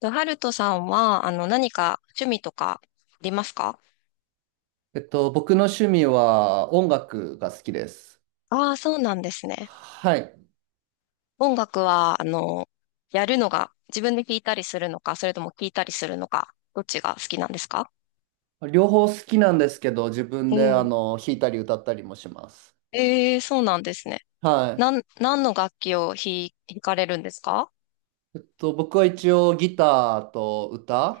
と、ハルトさんは、何か趣味とかありますか？僕の趣味は音楽が好きです。ああー、そうなんですね。はい。音楽は、やるのが、自分で聴いたりするのか、それとも聴いたりするのか、どっちが好きなんですか？両方好きなんですけど、自う分でん。弾いたり歌ったりもします。ええ、そうなんですね。は何の楽器を弾かれるんですか？い。僕は一応ギターと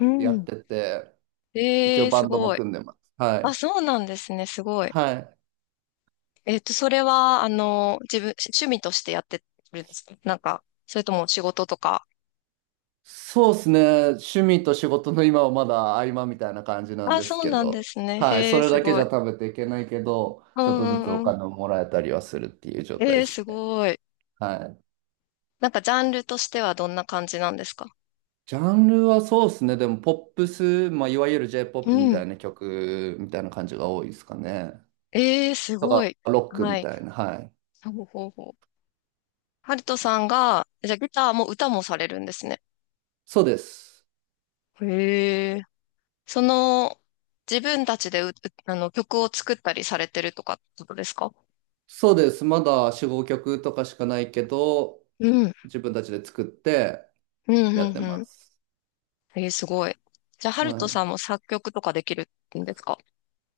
うやっん。てて、一え応え、バすンドもごい。組んでます。はあ、い。そうなんですね、すごい。はい。それは、趣味としてやってるんですか？なんか、それとも仕事とか。そうですね。趣味と仕事の今はまだ合間みたいな感じなんあ、ですそうけなんでど、すね。はい。へそえ、れすだけごじい。ゃ食べていけないけど、うちょっんとずつうんおうん。金をもらえたりはするっていう状態えでえ、すすね。ごい。はい。なんかジャンルとしてはどんな感じなんですか？ジャンルはそうですね。でも、ポップス、まあ、いわゆる う J-POP みたん。いな曲みたいな感じが多いですかね。ええ、すとごか、い。ロックはみい。たいな。はい。ほうほうほう。ハルトさんが、じゃあギターも歌もされるんですね。そうです。へえ。その、自分たちで曲を作ったりされてるとかってことですか？そうです。まだ4、5曲とかしかないけど、うん。自分たちで作ってうん、やっうてん、うまん。す。ええ、すごい。じゃあ、ハルはトい。さんも作曲とかできるんですか？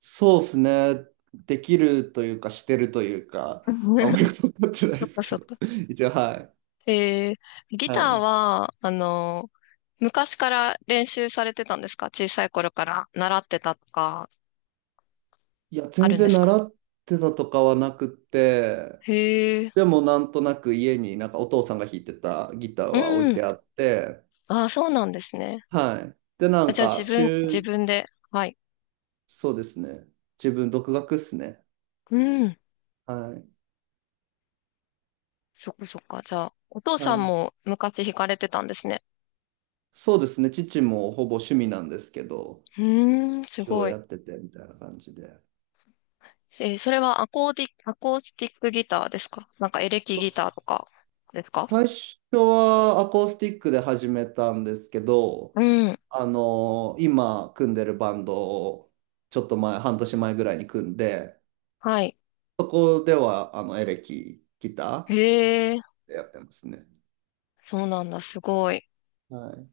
そうですね。できるというか、してるというか、あんまり分かってないそでっすかけそっど。か。一応、はい。えギタはーい。は、昔から練習されてたんですか？小さい頃から習ってたとか、いや、あ全るんで然すか？習ってたとかはなくて、へえ、でもなんとなく家になんかお父さんが弾いてたギターうは置いん。てあって、ああ、そうなんですね。はい。で、なあ、んじゃあか自中、分で、はい。そうですね。自分独学っすね。うん。はい。そっかそっか。じゃあ、お父はさんい。も昔弾かれてたんですね。そうですね。父もほぼ趣味なんですけど、うーん、す一応ごい。やっててみたいな感じで。それはアコースティックギターですか？なんかエレキギターとかですか？最初はアコースティックで始めたんですけど、うん。あの今組んでるバンドをちょっと前、半年前ぐらいに組んで、はい。そこではあのエレキギター、へえ、やってますね。そうなんだ。すごい。はい。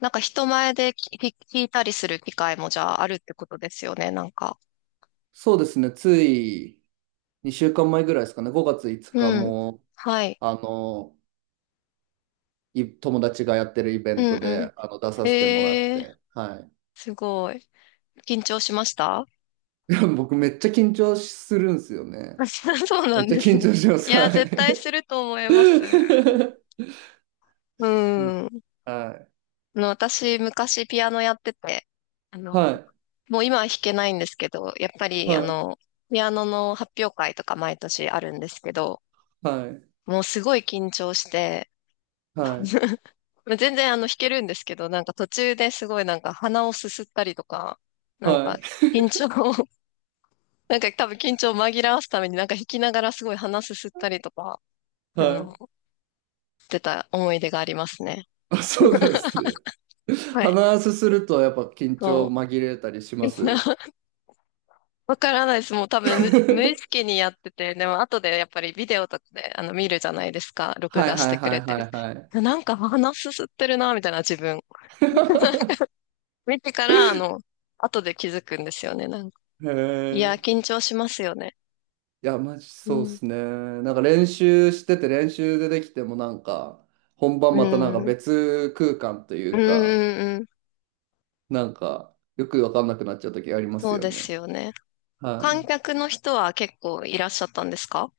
なんか人前で聞いたりする機会もじゃああるってことですよね、なんか。そうですね。つい2週間前ぐらいですかね。5月5日うん。も、はい。あの、い友達がやってるイベうンんトうで、出ん。させてもらっえー、て。はすごい。緊張しました？ い。でも僕めっちゃ緊張するんですよね。そうめなっんちゃです緊ね。張しまいす。はや、絶対すい。ると思います。うしん。はい。私、昔ピアノやってて、あの、はい。もう今は弾けないんですけど、やっぱり、ピアノの発表会とか毎年あるんですけど、はい。もうすごい緊張して、はい。全然弾けるんですけど、なんか途中ですごいなんか鼻をすすったりとか、なはんい。かはい。緊張を、なんか多分緊張を紛らわすためになんか弾きながらすごい鼻すすったりとか、はあの、いしてた思い出がありますね。あ、そうなんですね。はい。話すするとやっぱ緊張そ紛れたりしう。ます。わからないです。もう多分無意 識にやってて、でも後でやっぱりビデオとかで見るじゃないですか。録はい画しはていくはれいてはる。いはい。なんか鼻すすってるな、みたいな自分。見てから、後で気づくんですよね。なんか、へいや、え。緊張しますよね。いや、マジうそうっん。すね。なんか練習してて練習でできてもなんか、本う番またなんん。かうん、別空間とういんうか、うん。なんか、よくわかんなくなっちゃう時ありまそすうよですね。よね。は観い。客の人は結構いらっしゃったんですか？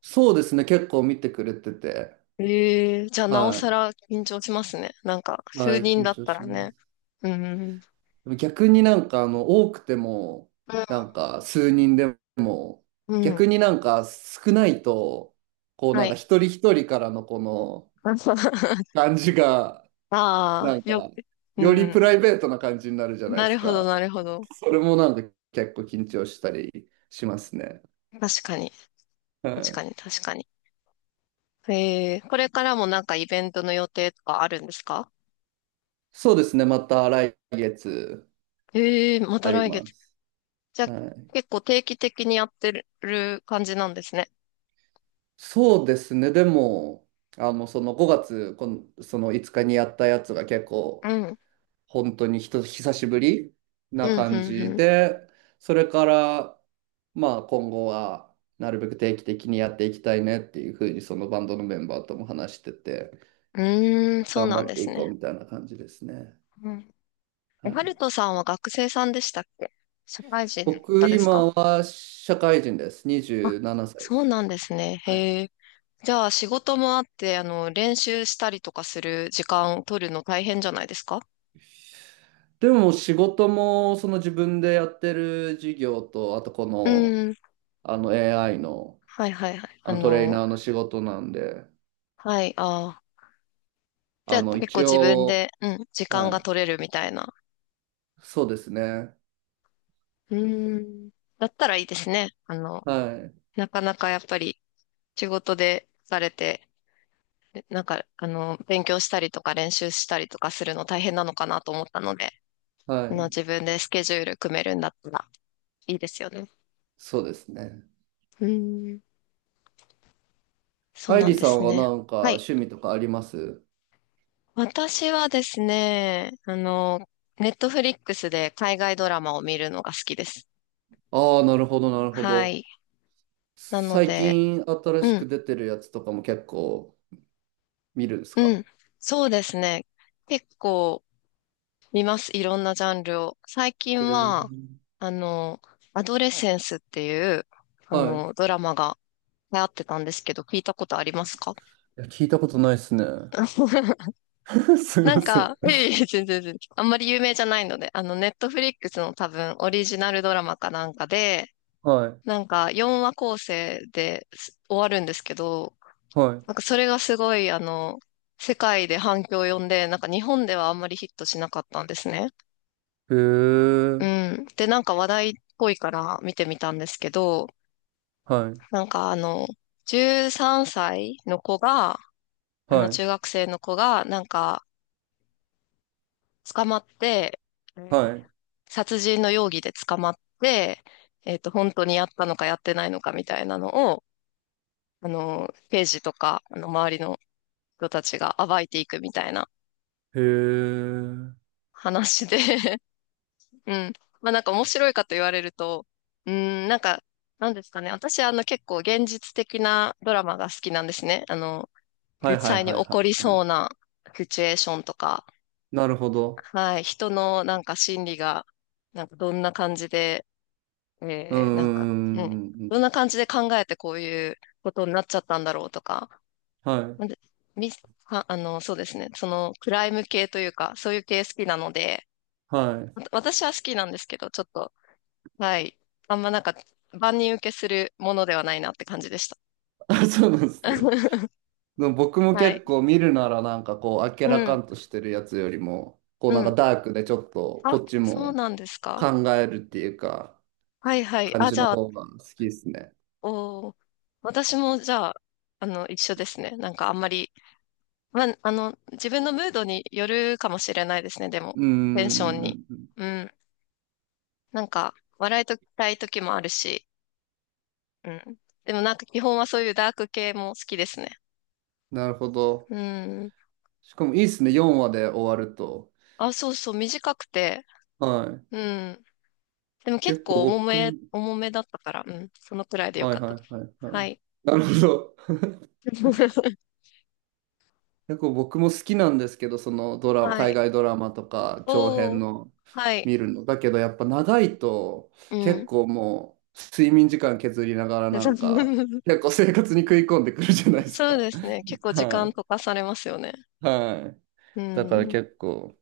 そうですね。結構見てくれてて。ええー、じゃあなおさはら緊張しますね。なんか、い。は数い、人緊だっ張たしらまね。す。うん。でも逆になんかあの、多くても、うん。なんか数人でも、うん、逆になんか少ないと、こうはなんかい。一人一人からのこの、感じが、あなんあ、よか、く。うよりプん。ライベートな感じになるじゃないでなるすほど、か。なるほど。それもなんか結構緊張したりしますね。確かに。は確かい。に、確かに。ええー、これからもなんかイベントの予定とかあるんですか？そうですね。また来月ええー、まあたり来ま月。す。じゃあ、はい。結構定期的にやってる感じなんですね。そうですね。でも、その5月、この、その5日にやったやつが結う構ん。本当にひと久しぶりうなん、感うじん、で、それから、まあ今後はなるべく定期的にやっていきたいねっていうふうにそのバンドのメンバーとも話してて、うん。うーん、そう頑な張んっでてすいこね。うみたいな感じですね。うん。はえ、ハい、ルトさんは学生さんでしたっけ？社会人の僕方ですか？今は社会人です。あ、27歳でそうす。なんですね。はい。へえ。じゃあ、仕事もあって、練習したりとかする時間取るの大変じゃないですか？でも仕事もその自分でやってる事業と、あとこうの、ん。あの AI の、はい、はい、はい。あのトレーナーの仕事なんで、はい、ああ。じゃああ、の結構一自分応で、うん、時間はがい。取れるみたいな。そうですね。うん。だったらいいですね。はい。なかなかやっぱり仕事で疲れて、なんか、勉強したりとか練習したりとかするの大変なのかなと思ったので、はい。自分でスケジュール組めるんだったらいいですよね。そうですね。うん、そう愛な理んでさんすはね。なんかはい。趣味とかあります私はですね、ネットフリックスで海外ドラマを見るのが好きです。ああー、なるほど、なるほはど。い。なの最で、近新しうん、く出てるやつとかも結構見るんですうかん。そうですね。結構、見ます。いろんなジャンルを。最近へは、えあの、アドレセンスっていう、はい。いドラマが流行ってたんですけど、聞いたことありますか？ や、聞いたことないですね。すいなまんせん。か、いえいえ、全然全然。あんまり有名じゃないので、ネットフリックスの多分オリジナルドラマかなんかで、はい。なんか4話構成です終わるんですけど、はなんかそれがすごい、世界で反響を呼んで、なんか日本ではあんまりヒットしなかったんですね。い。へうえ。ん。で、なんか話題っぽいから見てみたんですけど、はい。なんか13歳の子が、はい。中学生の子が、なんか、捕まって、えーはい。殺人の容疑で捕まって、本当にやったのかやってないのかみたいなのを、刑事とか、周りの人たちが暴いていくみたいなへえ。話で。うん。まあなんか面白いかと言われると、うーん、なんか、なんですかね。私結構現実的なドラマが好きなんですね。は実いはい際にはい起はこりいはそい。うなシチュエーションとか、なるほど。はい、人のなんか心理が、なんかどんな感じで、うんうなんか、んううん、んうんうん。どんな感じで考えてこういうことになっちゃったんだろうとか、はい。なんで、み、あ、そうですね。そのクライム系というか、そういう系好きなので、はい。私は好きなんですけど、ちょっと、はい。あんまなんか、万人受けするものではないなって感じでした。あ、そうなんですね。でも僕もは結い。構見るならなんかこう明うらかん、んとしてるやつよりもこううなんかん。ダークでちょっとこあ、っちそうもなんです考か。えるっていうかはいはい。感あ、じじのゃあ、方が好きですね。おー、私もじゃあ、一緒ですね。なんかあんまり、まあ、自分のムードによるかもしれないですね、でも、うーテンションに。ん、うん。なんか、笑いとたい時もあるし、うん。でもなんか基本はそういうダーク系も好きですね。なるほど。うん。しかもいいですね、4話で終わると。あ、そうそう、短くて、はい。うん。でも結結構構重め、僕、重めだったから、うん、そのくらいでよはかいったはいです。はいははい。い。なるほど。結構僕も好きなんですけど、そのドラ、は海い。外ドラマとか長お編ー、のはい。見るの。だけどやっぱ長いとう結ん。構もう睡眠時間削りながらでなそ んか 結構生活に食い込んでくるじゃないですそうか。ですね。結 構時間は溶かされますよね。い。はい。うだからん。結構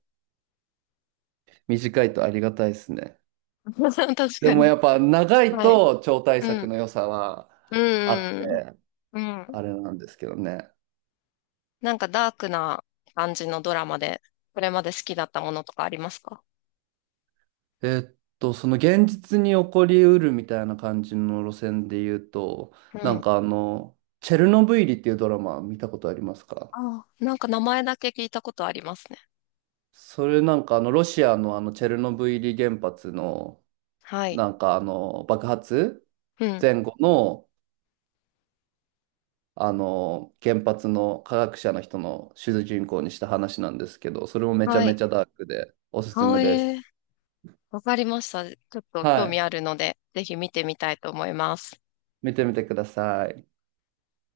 短いとありがたいですね。確でかもに。やっぱ長いはい。と超大うん。作の良さはうあっん。て、うん。うん、あれなんですけどね。なんかダークな感じのドラマで、これまで好きだったものとかありますか？その現実に起こりうるみたいな感じの路線で言うと、うなん。んかあの、チェルノブイリっていうドラマ見たことありますかああ、なんか名前だけ聞いたことありますね。それなんかあの、ロシアのあの、チェルノブイリ原発の、はい。なんかあの、爆発うん。前後の、あの、原発の科学者の人の主人公にした話なんですけど、それもめちゃはめい。ちゃダークでおすすめあでえす。わかりました。ちょっとは興味い。あるので、ぜひ見てみたいと思います。見てみてください。